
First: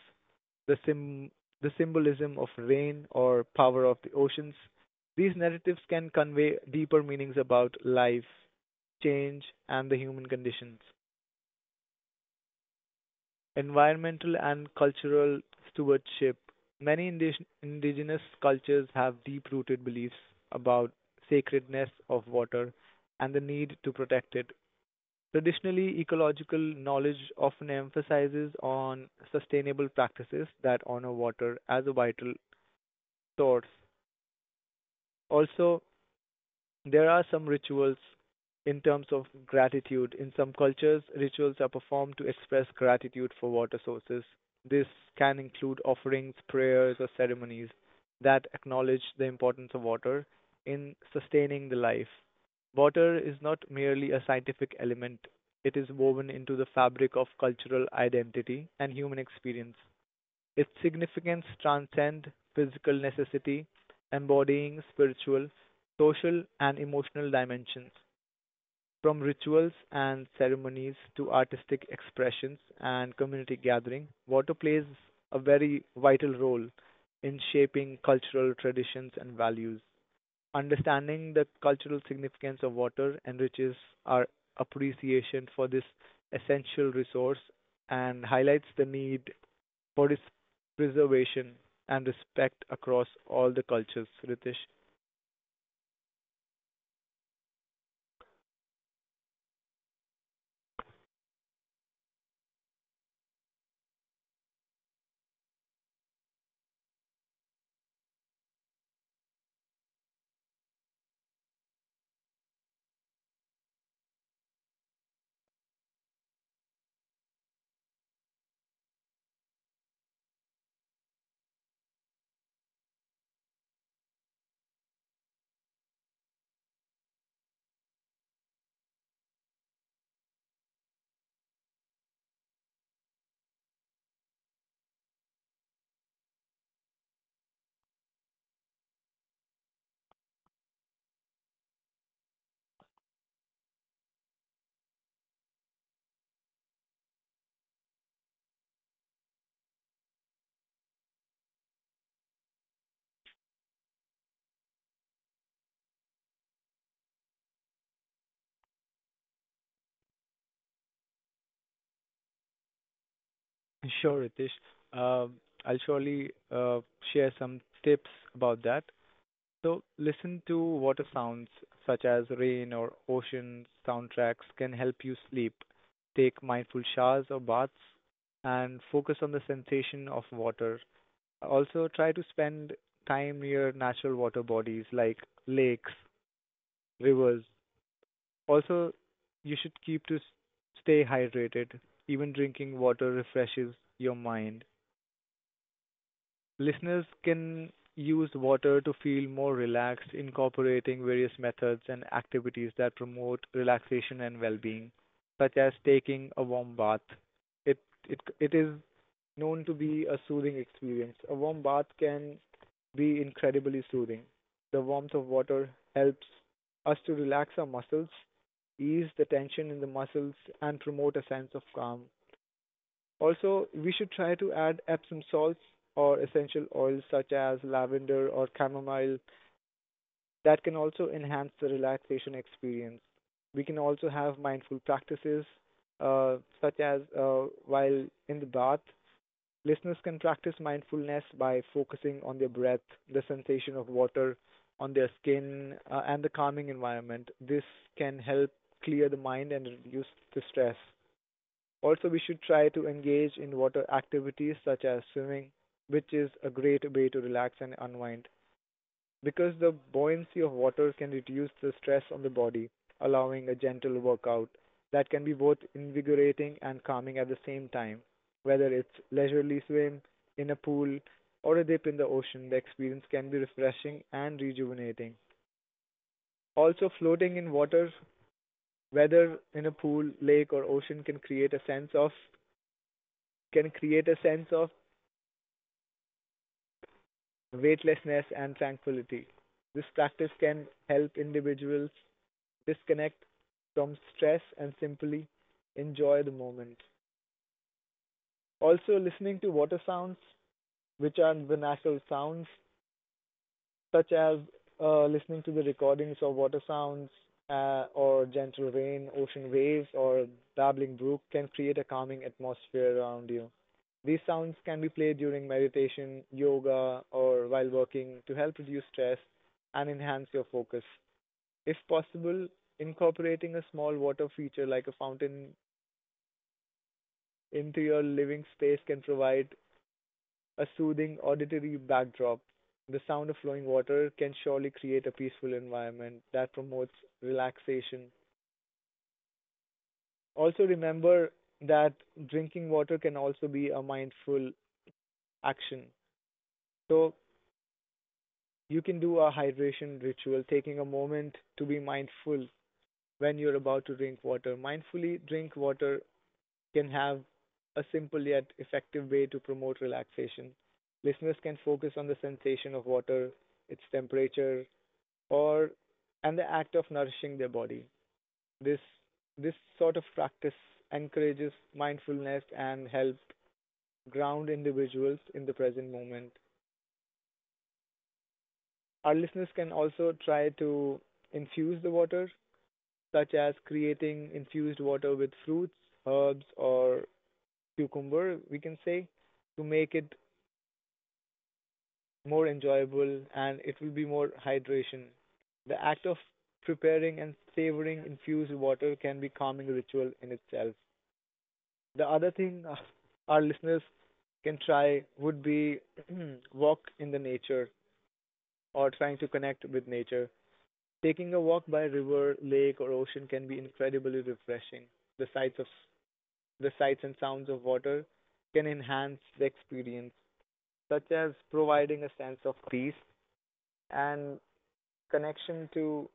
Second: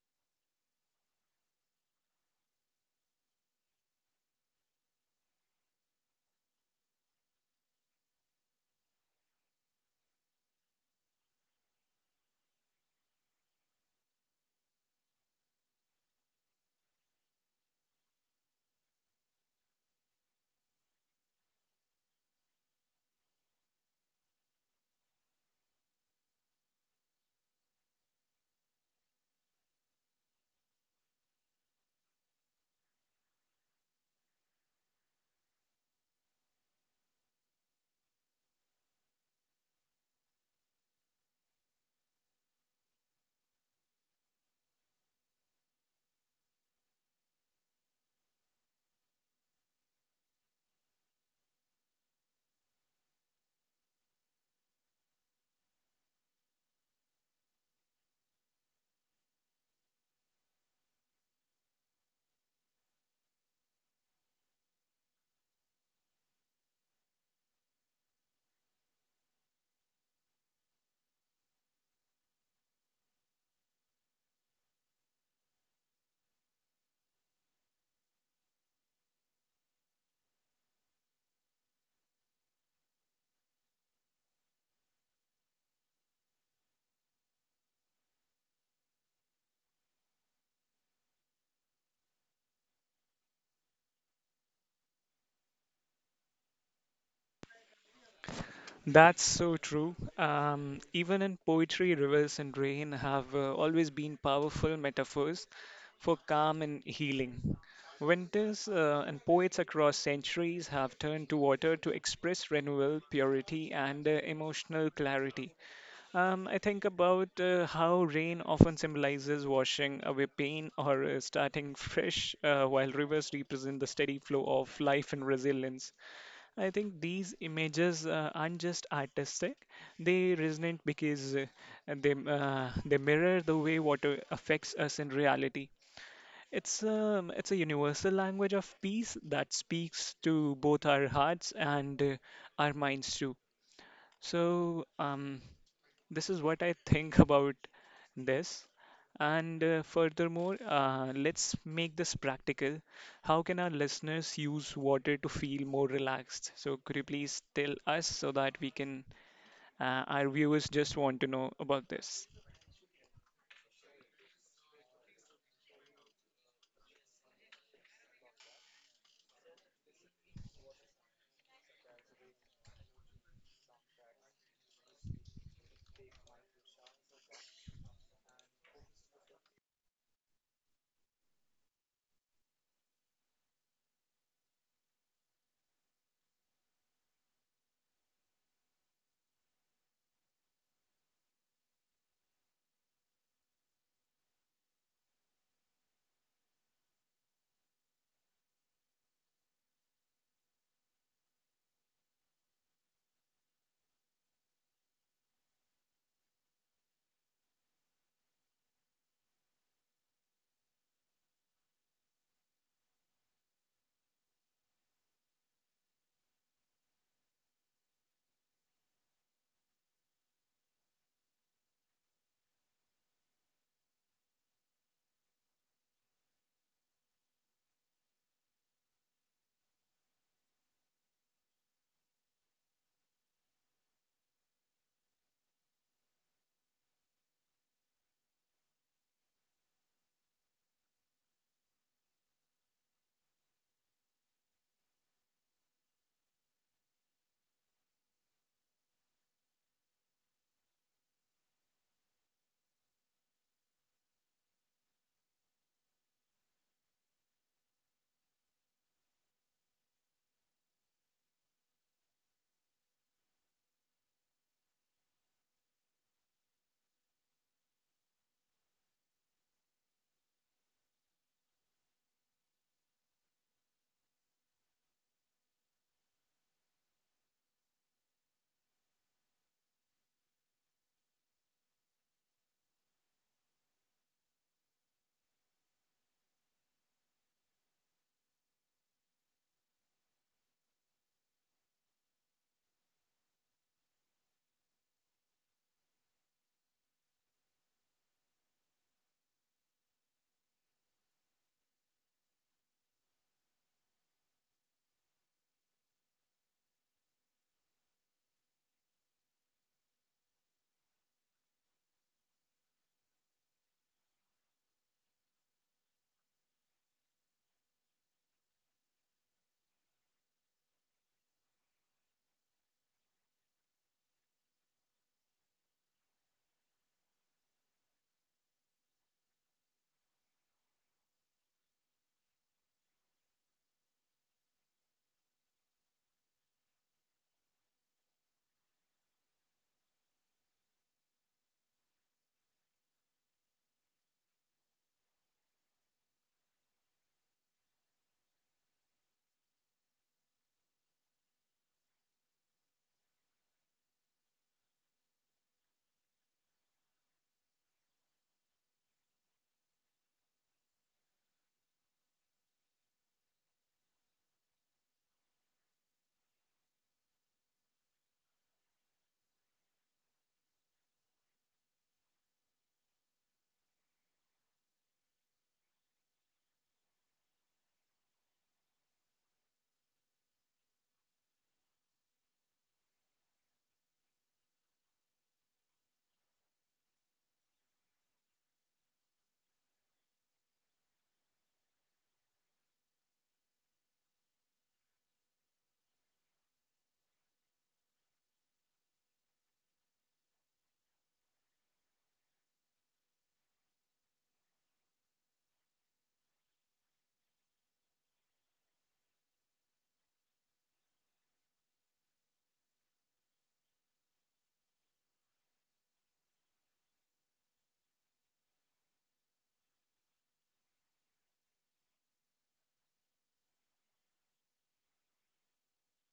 Speaker 2: the sym- the symbolism of rain or power of the oceans. These narratives can convey deeper meanings about life, change, and the human conditions. Environmental and cultural stewardship. Many indigenous cultures have deep rooted beliefs about sacredness of water and the need to protect it. Traditionally, ecological knowledge often emphasizes on sustainable practices that honor water as a vital source. Also, there are some rituals in terms of gratitude. In some cultures, rituals are performed to express gratitude for water sources. This can include offerings, prayers, or ceremonies that acknowledge the importance of water in sustaining the life. Water is not merely a scientific element, it is woven into the fabric of cultural identity and human experience. Its significance transcends physical necessity, embodying spiritual, social, and emotional dimensions. From rituals and ceremonies to artistic expressions and community gathering, water plays a very vital role in shaping cultural traditions and values. Understanding the cultural significance of water enriches our appreciation for this essential resource and highlights the need for its preservation and respect across all the cultures, Ritesh.
Speaker 1: That's so true. Even in poetry, rivers and rain have always been powerful metaphors for calm and healing. Winters and poets across centuries have turned to water to express renewal, purity, and emotional clarity. I think about how rain often symbolizes washing away pain or starting fresh, while rivers represent the steady flow of life and resilience. I think these images aren't just artistic; they resonate because they mirror the way water affects us in reality. It's a universal language of peace that speaks to both our hearts and our minds too. So this is what I think about this. And furthermore, let's make this practical. How can our listeners use water to feel more relaxed? So, could you please tell us so that we can, our viewers just want to know about this.
Speaker 2: Sure, Ritesh. Um, I'll surely share some tips about that. So, listen to water sounds such as rain or ocean soundtracks can help you sleep. Take mindful showers or baths and focus on the sensation of water. Also, try to spend time near natural water bodies like lakes, rivers, Also, you should keep to stay hydrated. Even drinking water refreshes your mind. Listeners can use water to feel more relaxed, incorporating various methods and activities that promote relaxation and well-being, such as taking a warm bath. It it is known to be a soothing experience. A warm bath can be incredibly soothing. The warmth of water helps us to relax our muscles, ease the tension in the muscles, and promote a sense of calm. Also, we should try to add Epsom salts or essential oils such as lavender or chamomile that can also enhance the relaxation experience. We can also have mindful practices such as while in the bath, listeners can practice mindfulness by focusing on their breath, the sensation of water on their skin, and the calming environment. This can help clear the mind and reduce the stress. Also, we should try to engage in water activities such as swimming, which is a great way to relax and unwind because the buoyancy of water can reduce the stress on the body, allowing a gentle workout that can be both invigorating and calming at the same time. Whether it's leisurely swim in a pool or a dip in the ocean, the experience can be refreshing and rejuvenating. Also, floating in water, whether in a pool, lake, or ocean, can create a sense of weightlessness, and tranquility. This practice can help individuals disconnect from stress and simply enjoy the moment. Also, listening to water sounds, which are vernacular sounds such as listening to the recordings of water sounds or gentle rain, ocean waves, or babbling brook can create a calming atmosphere around you. These sounds can be played during meditation, yoga, or while working to help reduce stress and enhance your focus. If possible, incorporating a small water feature like a fountain into your living space can provide a soothing auditory backdrop. The sound of flowing water can surely create a peaceful environment that promotes relaxation. Also, remember that drinking water can also be a mindful action. So, you can do a hydration ritual, taking a moment to be mindful when you're about to drink water. Mindfully drink water can have a simple yet effective way to promote relaxation. Listeners can focus on the sensation of water, its temperature, or and the act of nourishing their body. This this sort of practice encourages mindfulness and help ground individuals in the present moment. Our listeners can also try to infuse the water, such as creating infused water with fruits, herbs, or cucumber, we can say, to make it more enjoyable and it will be more hydration. The act of preparing and savoring infused water can be calming ritual in itself. The other thing our listeners can try would be walk in the nature or trying to connect with nature. Taking a walk by river, lake, or ocean can be incredibly refreshing. The sights of the sights and sounds of water can enhance the experience, such as providing a sense of peace and connection to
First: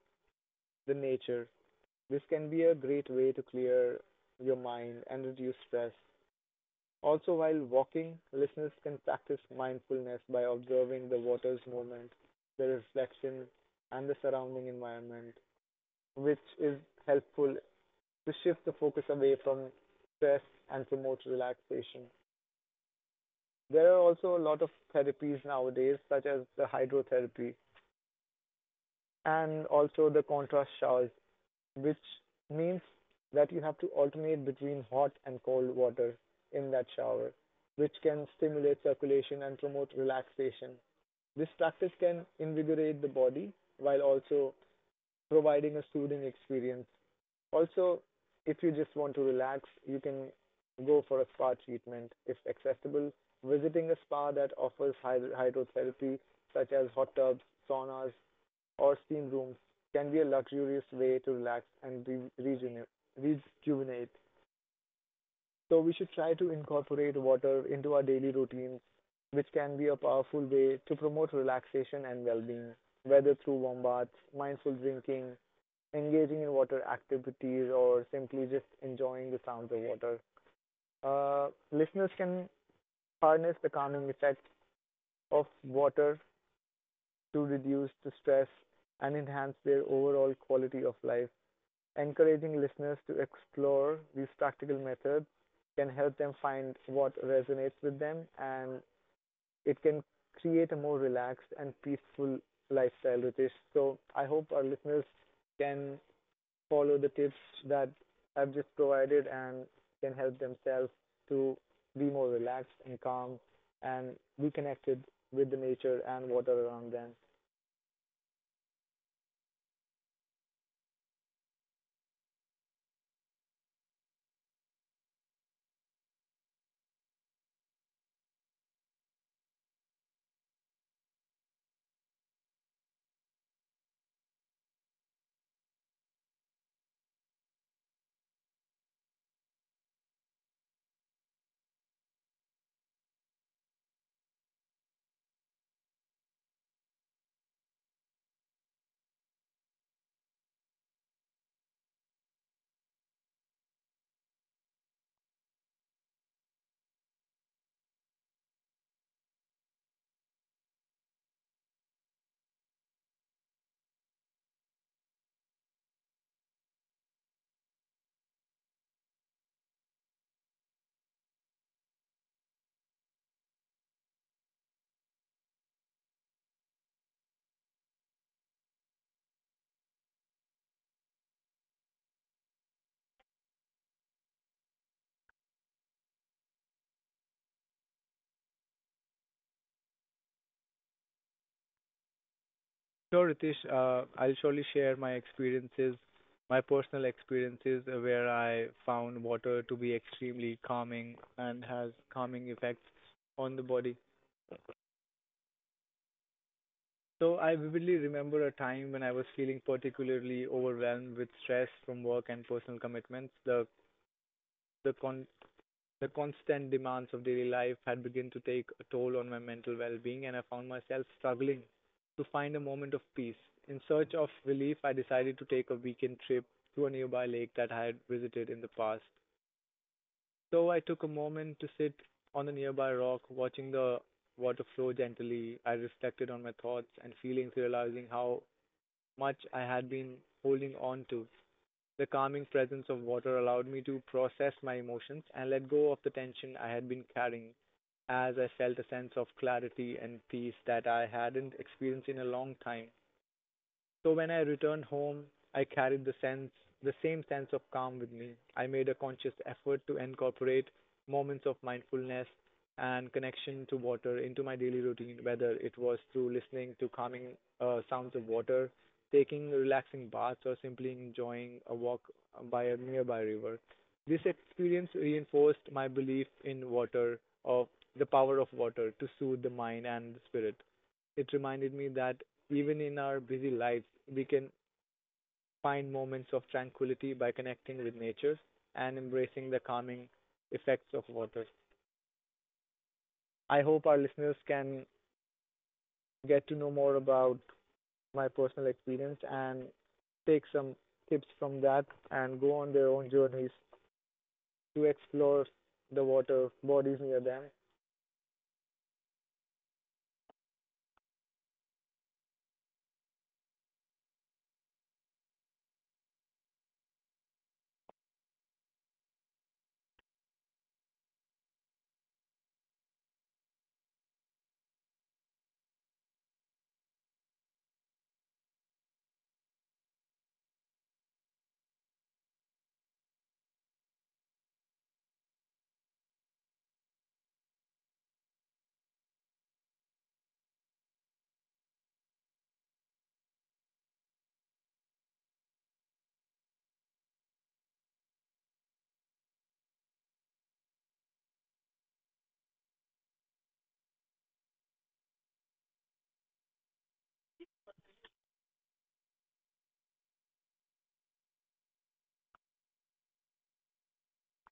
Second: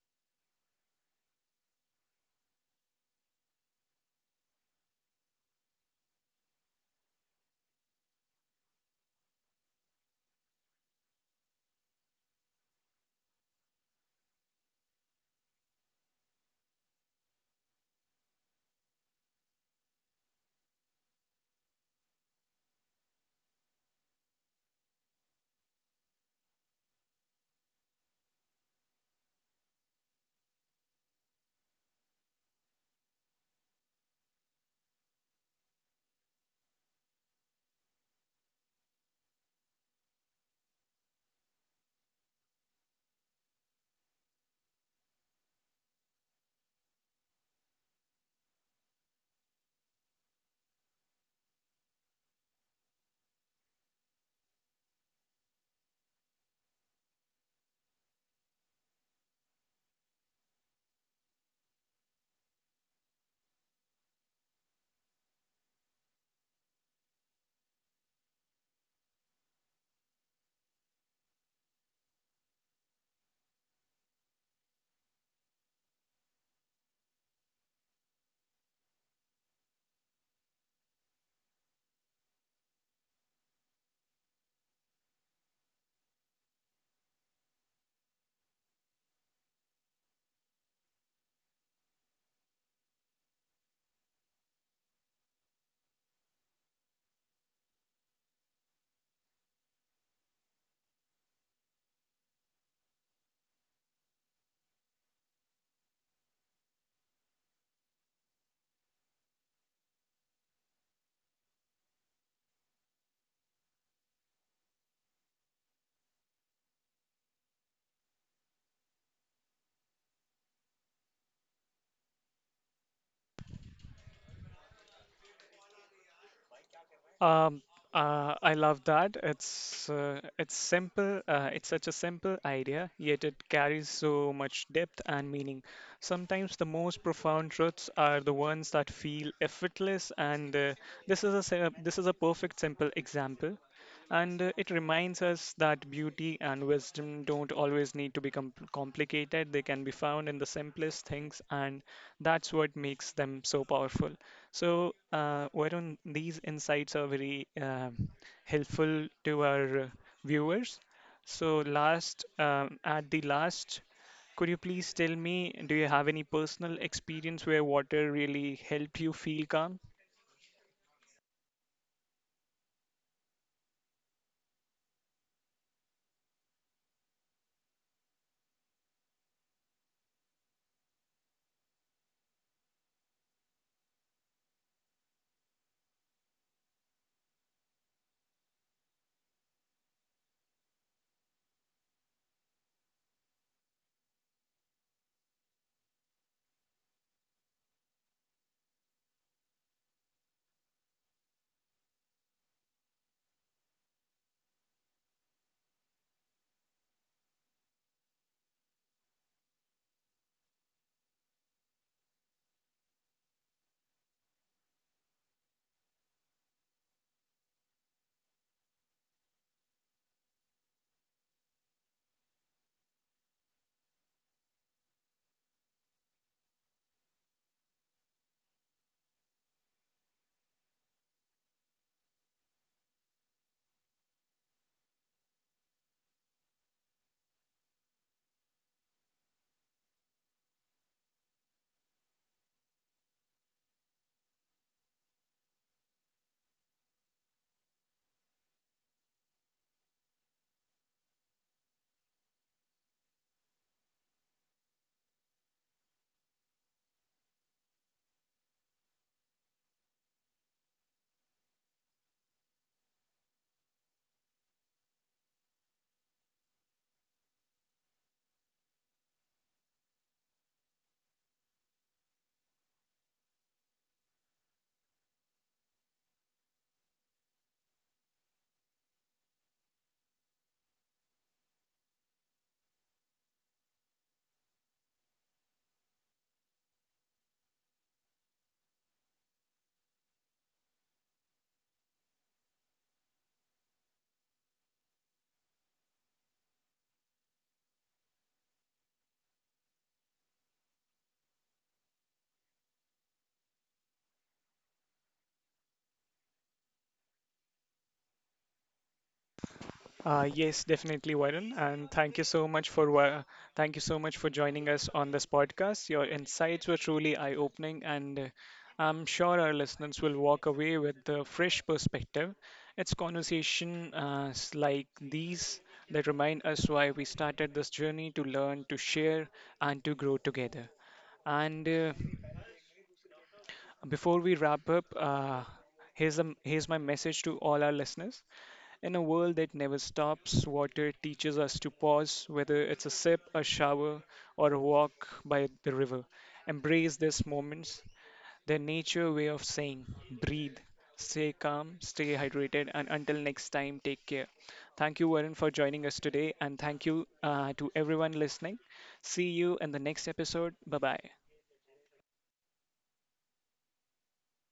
Speaker 2: the nature. This can be a great way to clear your mind and reduce stress. Also, while walking, listeners can practice mindfulness by observing the water's movement, the reflection, and the surrounding environment, which is helpful to shift the focus away from stress and promote relaxation. There are also a lot of therapies nowadays, such as the hydrotherapy and also the contrast showers, which means that you have to alternate between hot and cold water in that shower, which can stimulate circulation and promote relaxation. This practice can invigorate the body while also providing a soothing experience. Also, if you just want to relax, you can go for a spa treatment if accessible. Visiting a spa that offers hydrotherapy, such as hot tubs, saunas, or steam rooms can be a luxurious way to relax and rejuvenate. rejuvenate. So we should try to incorporate water into our daily routines, which can be a powerful way to promote relaxation and well-being, whether through warm baths, mindful drinking, engaging in water activities, or simply just enjoying the sounds of water. Listeners can harness the calming effect of water to reduce the stress and enhance their overall quality of life. Encouraging listeners to explore these practical methods can help them find what resonates with them and it can create a more relaxed and peaceful lifestyle, Ritesh. So I hope our listeners can follow the tips that I've just provided and can help themselves to be more relaxed and calm and be connected with the nature and water around them.
Speaker 1: Um, I love that. It's simple. It's such a simple idea, yet it carries so much depth and meaning. Sometimes the most profound truths are the ones that feel effortless, and this is a perfect simple example. And it reminds us that beauty and wisdom don't always need to be complicated. They can be found in the simplest things, and that's what makes them so powerful. So, Varun, these insights are very helpful to our viewers. So, at the last, could you please tell me, do you have any personal experience where water really helped you feel calm?
Speaker 2: Sure, Ritesh. I'll surely share my experiences, my personal experiences where I found water to be extremely calming and has calming effects on the body. So I vividly remember a time when I was feeling particularly overwhelmed with stress from work and personal commitments. The con- The constant demands of daily life had begun to take a toll on my mental well being, and I found myself struggling to find a moment of peace. In search of relief, I decided to take a weekend trip to a nearby lake that I had visited in the past. So I took a moment to sit on a nearby rock, watching the water flow gently. I reflected on my thoughts and feelings, realizing how much I had been holding on to. The calming presence of water allowed me to process my emotions and let go of the tension I had been carrying, as I felt a sense of clarity and peace that I hadn't experienced in a long time. So when I returned home, I carried the same sense of calm with me. I made a conscious effort to incorporate moments of mindfulness and connection to water into my daily routine, whether it was through listening to calming sounds of water, taking relaxing baths, or simply enjoying a walk by a nearby river. This experience reinforced my belief in water, of the power of water to soothe the mind and the spirit. It reminded me that even in our busy lives, we can find moments of tranquility by connecting with nature and embracing the calming effects of water. I hope our listeners can get to know more about my personal experience and take some tips from that and go on their own journeys to explore the water bodies near them
Speaker 1: Yes, definitely, Varun, and thank you so much for joining us on this podcast. Your insights were truly eye-opening, and I'm sure our listeners will walk away with a fresh perspective. It's conversation like these that remind us why we started this journey to learn, to share, and to grow together. And before we wrap up, here's my message to all our listeners. In a world that never stops, water teaches us to pause, whether it's a sip, a shower, or a walk by the river. Embrace these moments. They're nature way of saying, breathe, stay calm, stay hydrated, and until next time, take care. Thank you, Warren, for joining us today, and thank you to everyone listening. See you in the next episode. Bye bye.